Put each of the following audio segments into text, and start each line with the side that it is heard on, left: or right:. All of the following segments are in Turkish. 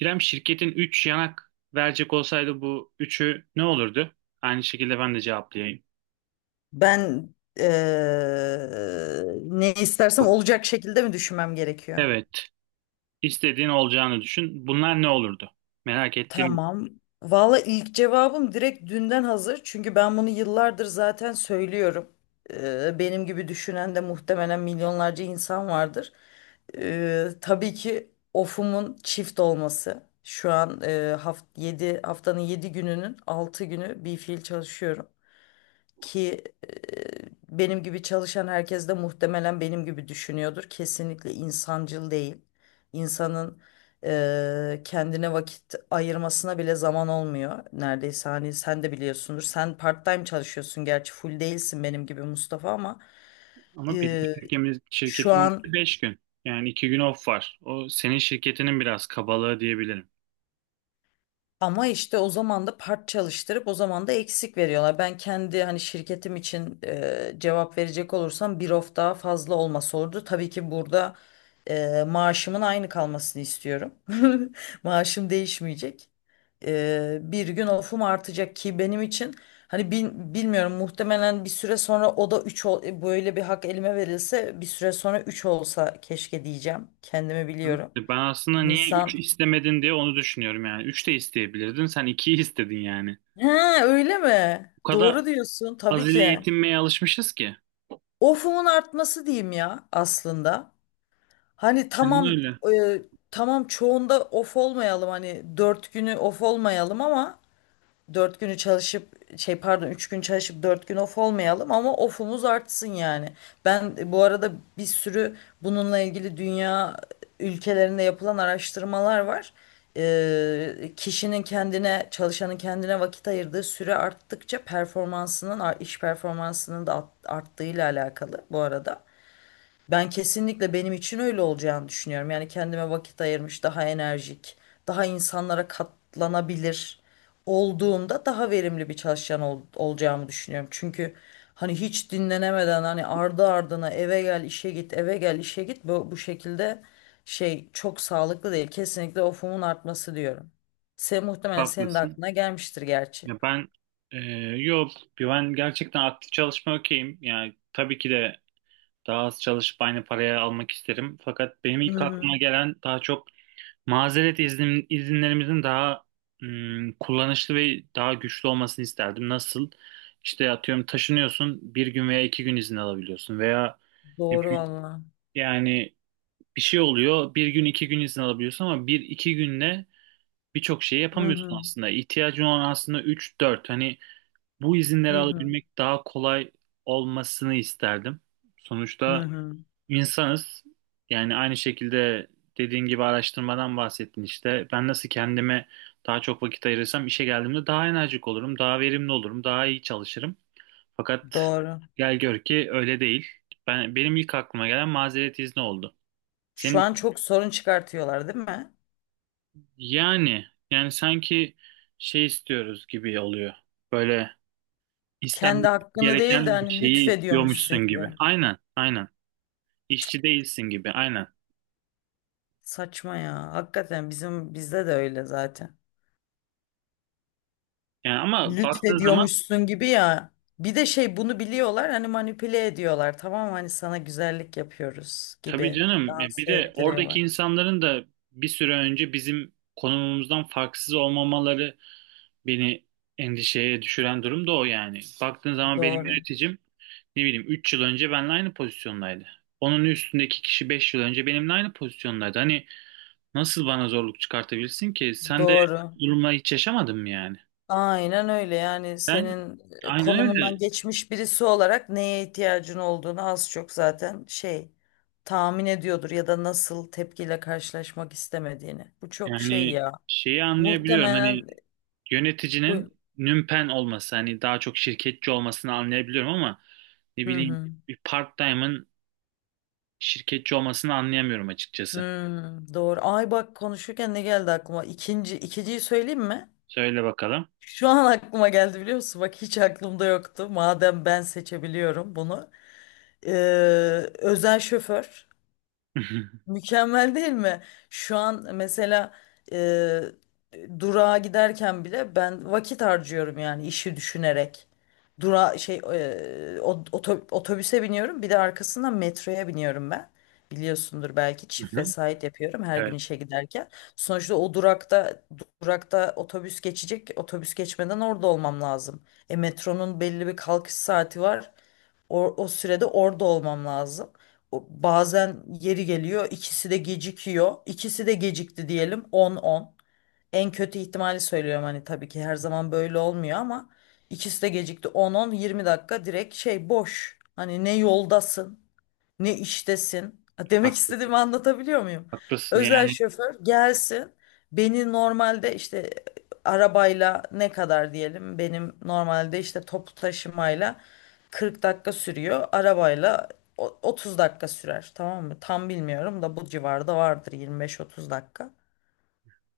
right: İrem, şirketin 3 yanak verecek olsaydı bu üçü ne olurdu? Aynı şekilde ben de cevaplayayım.
left: Ben ne istersem olacak şekilde mi düşünmem gerekiyor?
right: Evet, istediğin olacağını düşün. Bunlar ne olurdu? Merak ettiğim bu.
left: Tamam. Valla ilk cevabım direkt dünden hazır. Çünkü ben bunu yıllardır zaten söylüyorum. Benim gibi düşünen de muhtemelen milyonlarca insan vardır. Tabii ki ofumun çift olması. Şu an haft 7, haftanın 7 gününün 6 günü bir fiil çalışıyorum. Ki benim gibi çalışan herkes de muhtemelen benim gibi düşünüyordur. Kesinlikle insancıl değil. İnsanın kendine vakit ayırmasına bile zaman olmuyor. Neredeyse hani sen de biliyorsundur. Sen part-time çalışıyorsun gerçi full değilsin benim gibi Mustafa ama
right: Ama bizim
left: e,
right: şirketimiz,
left: şu
right: şirketimiz
left: an
right: 5 gün. Yani 2 gün off var. O senin şirketinin biraz kabalığı diyebilirim.
left: Ama işte o zaman da part çalıştırıp o zaman da eksik veriyorlar. Ben kendi hani şirketim için cevap verecek olursam bir of daha fazla olması olurdu. Tabii ki burada maaşımın aynı kalmasını istiyorum. Maaşım değişmeyecek. Bir gün ofum artacak ki benim için hani bilmiyorum muhtemelen bir süre sonra o da 3 böyle bir hak elime verilse bir süre sonra 3 olsa keşke diyeceğim. Kendimi
right: Evet.
left: biliyorum.
right: Ben aslında niye 3
left: İnsan
right: istemedin diye onu düşünüyorum yani. 3 de isteyebilirdin. Sen ikiyi istedin yani.
left: He, öyle mi?
right: Bu kadar
left: Doğru diyorsun tabii
right: az ile
left: ki.
right: yetinmeye alışmışız ki.
left: Of'umun artması diyeyim ya aslında. Hani
right: Hani öyle.
left: e, tamam çoğunda of olmayalım hani dört günü of olmayalım ama Dört günü çalışıp şey pardon üç gün çalışıp dört gün off olmayalım ama off'umuz artsın yani. Ben bu arada bir sürü bununla ilgili dünya ülkelerinde yapılan araştırmalar var. Kişinin kendine Çalışanın kendine vakit ayırdığı süre arttıkça iş performansının da arttığıyla alakalı bu arada. Ben kesinlikle benim için öyle olacağını düşünüyorum. Yani kendime vakit ayırmış, daha enerjik, daha insanlara katlanabilir olduğumda daha verimli bir çalışan olacağımı düşünüyorum. Çünkü hani hiç dinlenemeden hani ardı ardına eve gel, işe git, eve gel, işe git bu şekilde şey çok sağlıklı değil. Kesinlikle ofumun artması diyorum. Sen muhtemelen senin de
right: Haklısın.
left: aklına gelmiştir gerçi.
right: Ya ben e, yok, ben gerçekten aktif çalışma okeyim. Yani tabii ki de daha az çalışıp aynı paraya almak isterim. Fakat benim
left: Hı
right: ilk aklıma
left: hı.
right: gelen daha çok mazeret iznim, izinlerimizin daha kullanışlı ve daha güçlü olmasını isterdim. Nasıl? İşte atıyorum, taşınıyorsun bir gün veya iki gün izin alabiliyorsun veya ne
left: Doğru
right: bileyim,
left: valla.
right: yani bir şey oluyor, bir gün iki gün izin alabiliyorsun ama bir iki günde birçok şey
left: Hı
right: yapamıyorsun
left: hı.
right: aslında. İhtiyacın olan aslında üç dört, hani bu izinleri
left: Hı hı.
right: alabilmek daha kolay olmasını isterdim.
left: Hı
right: Sonuçta
left: hı.
right: insanız. Yani aynı şekilde, dediğin gibi araştırmadan bahsettin işte. Ben nasıl kendime daha çok vakit ayırırsam işe geldiğimde daha enerjik olurum, daha verimli olurum, daha iyi çalışırım. Fakat
left: Doğru.
right: gel gör ki öyle değil. Benim ilk aklıma gelen mazeret izni oldu.
left: Şu an
right: Senin.
left: çok sorun çıkartıyorlar değil mi?
right: Yani sanki şey istiyoruz gibi oluyor. Böyle
left: Kendi
right: İstenmesi
left: hakkını değil de
right: gereken bir
left: hani
right: şeyi istiyormuşsun
left: lütfediyormuşsun
right: gibi.
left: gibi.
right: Aynen, aynen. İşçi değilsin gibi, aynen.
left: Saçma ya. Hakikaten bizde de öyle zaten.
right: Yani ama baktığın zaman,
left: Lütfediyormuşsun gibi ya. Bir de şey bunu biliyorlar hani manipüle ediyorlar. Tamam mı? Hani sana güzellik yapıyoruz
right: tabii
left: gibi
right: canım ya, bir
left: dans
right: de oradaki
left: ettiriyorlar.
right: insanların da bir süre önce bizim konumumuzdan farksız olmamaları beni endişeye düşüren durum da o yani. Baktığın zaman benim
left: Doğru.
right: yöneticim ne bileyim 3 yıl önce benimle aynı pozisyondaydı. Onun üstündeki kişi 5 yıl önce benimle aynı pozisyondaydı. Hani nasıl bana zorluk çıkartabilirsin ki? Sen de
left: Doğru.
right: durumla hiç yaşamadın mı yani?
left: Aynen öyle yani
right: Ben,
left: senin
right: aynen
left: konumundan
right: öyle.
left: geçmiş birisi olarak neye ihtiyacın olduğunu az çok zaten şey tahmin ediyordur ya da nasıl tepkiyle karşılaşmak istemediğini. Bu çok şey
right: Yani
left: ya
right: şeyi anlayabiliyorum, hani
left: muhtemelen bu.
right: yöneticinin nümpen olması, hani daha çok şirketçi olmasını anlayabiliyorum ama ne
left: Hı
right: bileyim,
left: hı.
right: bir part-time'ın şirketçi olmasını anlayamıyorum açıkçası.
left: Hmm, doğru. Ay bak konuşurken ne geldi aklıma? İkinci, ikinciyi söyleyeyim mi?
right: Söyle bakalım.
left: Şu an aklıma geldi biliyor musun? Bak hiç aklımda yoktu. Madem ben seçebiliyorum bunu. Ee, Özel şoför.
right: Hı
left: Mükemmel değil mi? Şu an mesela e, durağa giderken bile ben vakit harcıyorum yani işi düşünerek. Dura şey e, o- oto- Otobüse biniyorum bir de arkasından metroya biniyorum ben. Biliyorsundur belki çift
right: hı.
left: vesait yapıyorum her gün
right: Evet,
left: işe giderken. Sonuçta o durakta otobüs geçecek. Otobüs geçmeden orada olmam lazım. E metronun belli bir kalkış saati var. O sürede orada olmam lazım. O, bazen yeri geliyor ikisi de gecikiyor. İkisi de gecikti diyelim 10-10. En kötü ihtimali söylüyorum hani tabii ki her zaman böyle olmuyor ama ikisi de gecikti 10-10 20 dakika direkt şey boş. Hani ne yoldasın ne iştesin? Ha, demek
right: haklısın,
left: istediğimi anlatabiliyor muyum?
right: haklısın
left: Özel
right: yani.
left: şoför gelsin beni normalde işte arabayla ne kadar diyelim benim normalde işte toplu taşımayla 40 dakika sürüyor arabayla 30 dakika sürer tamam mı? Tam bilmiyorum da bu civarda vardır 25-30 dakika.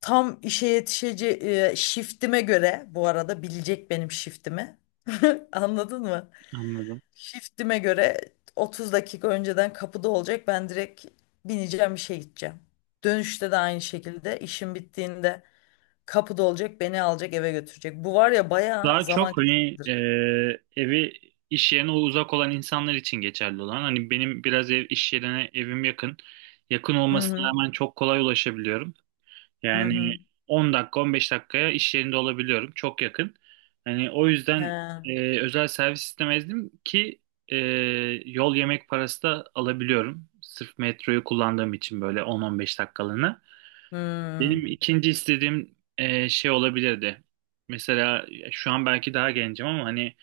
left: Tam işe yetişeceği şiftime göre bu arada bilecek benim şiftimi. Anladın mı?
right: Anladım.
left: Shiftime göre 30 dakika önceden kapıda olacak. Ben direkt bineceğim işe gideceğim. Dönüşte de aynı şekilde işim bittiğinde kapıda olacak, beni alacak, eve götürecek. Bu var ya bayağı
right: Daha
left: zaman
right: çok hani,
left: kazandır.
right: evi iş yerine uzak olan insanlar için geçerli olan. Hani benim biraz ev iş yerine evim yakın. Yakın
left: Hı
right: olmasına
left: hı.
right: rağmen çok kolay ulaşabiliyorum.
left: Hı
right: Yani
left: hı.
right: 10 dakika, 15 dakikaya iş yerinde olabiliyorum. Çok yakın. Hani o yüzden
left: He.
right: özel servis istemezdim ki, e, yol yemek parası da alabiliyorum. Sırf metroyu kullandığım için böyle 10-15 dakikalığına. Benim
left: Hı.
right: ikinci istediğim şey olabilirdi. Mesela şu an belki daha gencim ama hani,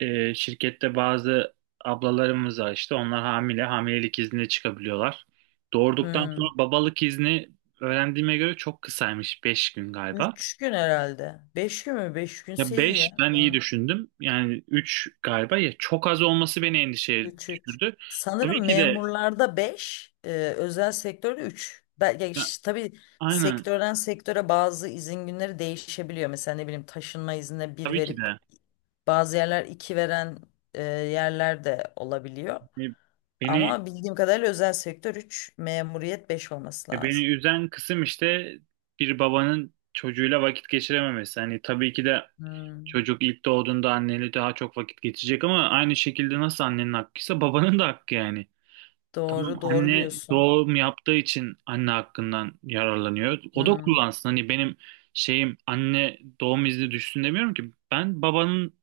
right: şirkette bazı ablalarımız var işte, onlar hamilelik iznine çıkabiliyorlar. Doğurduktan
left: Hı.
right: sonra babalık izni, öğrendiğime göre, çok kısaymış, 5 gün galiba.
left: 3 gün herhalde. 5 gün mü? 5
right: Ya
left: günse iyi
right: 5
left: ya.
right: ben iyi düşündüm yani, 3 galiba, ya çok az olması beni endişeye
left: 3.
right: düşürdü. Tabii
left: Sanırım
right: ki de.
left: memurlarda 5, özel sektörde 3. Belki
right: Ya,
left: işte tabii
right: aynen,
left: sektörden sektöre bazı izin günleri değişebiliyor. Mesela ne bileyim taşınma iznine bir
right: tabii ki
left: verip
right: de.
left: bazı yerler 2 veren yerler de olabiliyor.
right: E, beni
left: Ama bildiğim kadarıyla özel sektör 3, memuriyet 5 olması
right: beni
left: lazım.
right: üzen kısım işte, bir babanın çocuğuyla vakit geçirememesi. Hani, tabii ki de
left: Hmm,
right: çocuk ilk doğduğunda anneyle daha çok vakit geçecek ama aynı şekilde, nasıl annenin hakkıysa babanın da hakkı yani. Tamam,
left: doğru, doğru
right: anne
left: diyorsun.
right: doğum yaptığı için anne hakkından yararlanıyor. O da
left: Hmm,
right: kullansın. Hani benim şeyim anne doğum izni düşsün demiyorum ki. Ben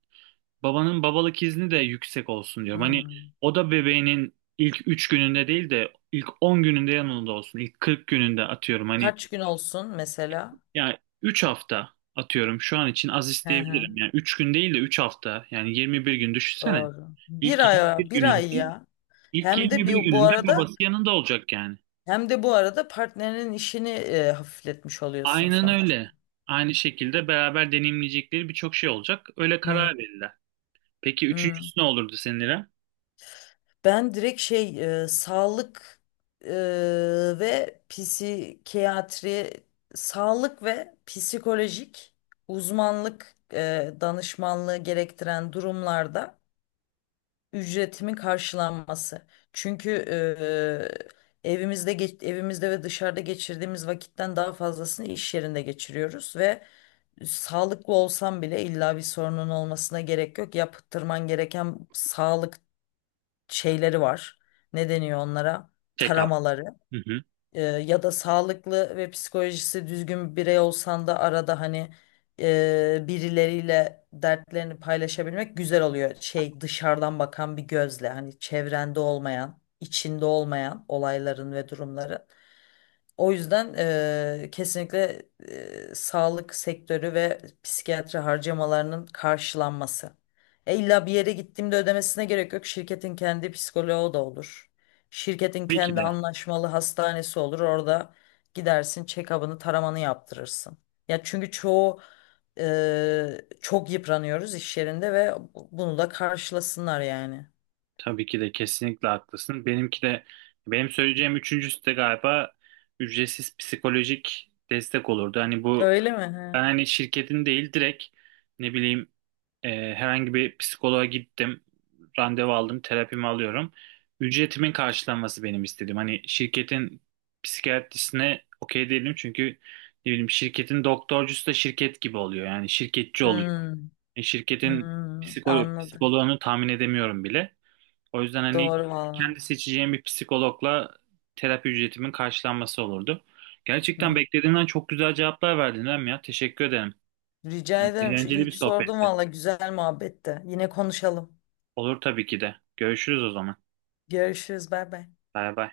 right: babanın babalık izni de yüksek olsun diyorum. Hani
left: hmm.
right: o da bebeğinin ilk 3 gününde değil de ilk 10 gününde yanında olsun. İlk 40 gününde atıyorum. Hani
left: Kaç gün olsun mesela?
right: yani, 3 hafta atıyorum, şu an için az
left: Hı hı,
right: isteyebilirim. Yani 3 gün değil de 3 hafta. Yani 21 gün düşünsene.
left: doğru. Bir
right: İlk
left: ay,
right: 21
left: bir ay
right: gününde,
left: ya.
right: ilk
left: Hem de
right: 21
left: bir bu
right: gününde
left: arada
right: babası yanında olacak yani.
left: hem de bu arada partnerinin işini hafifletmiş oluyorsun
right: Aynen
left: sonuçta.
right: öyle. Aynı şekilde beraber deneyimleyecekleri birçok şey olacak. Öyle
left: Hı,
right: karar verirler. Peki
left: hı.
right: üçüncüsü ne olurdu senin, İrem?
left: Ben direkt e, ve psikiyatri sağlık ve psikolojik uzmanlık danışmanlığı gerektiren durumlarda ücretimin karşılanması. Çünkü evimizde ve dışarıda geçirdiğimiz vakitten daha fazlasını iş yerinde geçiriyoruz ve sağlıklı olsam bile illa bir sorunun olmasına gerek yok. Yaptırman gereken sağlık şeyleri var. Ne deniyor onlara?
right: Check-up.
left: Taramaları.
right: Hı hı.
left: Ya da sağlıklı ve psikolojisi düzgün bir birey olsan da arada hani birileriyle dertlerini paylaşabilmek güzel oluyor. Şey dışarıdan bakan bir gözle hani çevrende olmayan, içinde olmayan olayların ve durumları. O yüzden kesinlikle sağlık sektörü ve psikiyatri harcamalarının karşılanması. İlla bir yere gittiğimde ödemesine gerek yok. Şirketin kendi psikoloğu da olur. Şirketin
right: Tabii ki
left: kendi
right: de.
left: anlaşmalı hastanesi olur. Orada gidersin, check-up'ını, taramanı yaptırırsın. Ya çünkü çoğu çok yıpranıyoruz iş yerinde ve bunu da karşılasınlar yani.
right: Tabii ki de, kesinlikle haklısın. Benimki de, benim söyleyeceğim üçüncüsü de galiba ücretsiz psikolojik destek olurdu. Hani bu.
left: Öyle mi?
right: Ben hani şirketin değil, direkt ne bileyim, herhangi bir psikoloğa gittim, randevu aldım, terapimi alıyorum. Ücretimin karşılanması benim istediğim. Hani şirketin psikiyatrisine okey değilim çünkü ne bileyim, şirketin doktorcusu da şirket gibi oluyor. Yani şirketçi
left: He.
right: oluyor.
left: Hmm,
right: Şirketin
left: hmm, anladım.
right: psikoloğunu tahmin edemiyorum bile. O yüzden hani,
left: Doğru valla.
right: kendi seçeceğim bir psikologla terapi ücretimin karşılanması olurdu. Gerçekten beklediğimden çok güzel cevaplar verdin Rem ya. Teşekkür ederim.
left: Rica ederim. Şu
right: Eğlenceli
left: iyi
right: bir
left: ki sordum
right: sohbetti.
left: valla güzel muhabbette. Yine konuşalım.
right: Olur tabii ki de. Görüşürüz o zaman.
left: Görüşürüz. Bay bay.
right: Bay bay.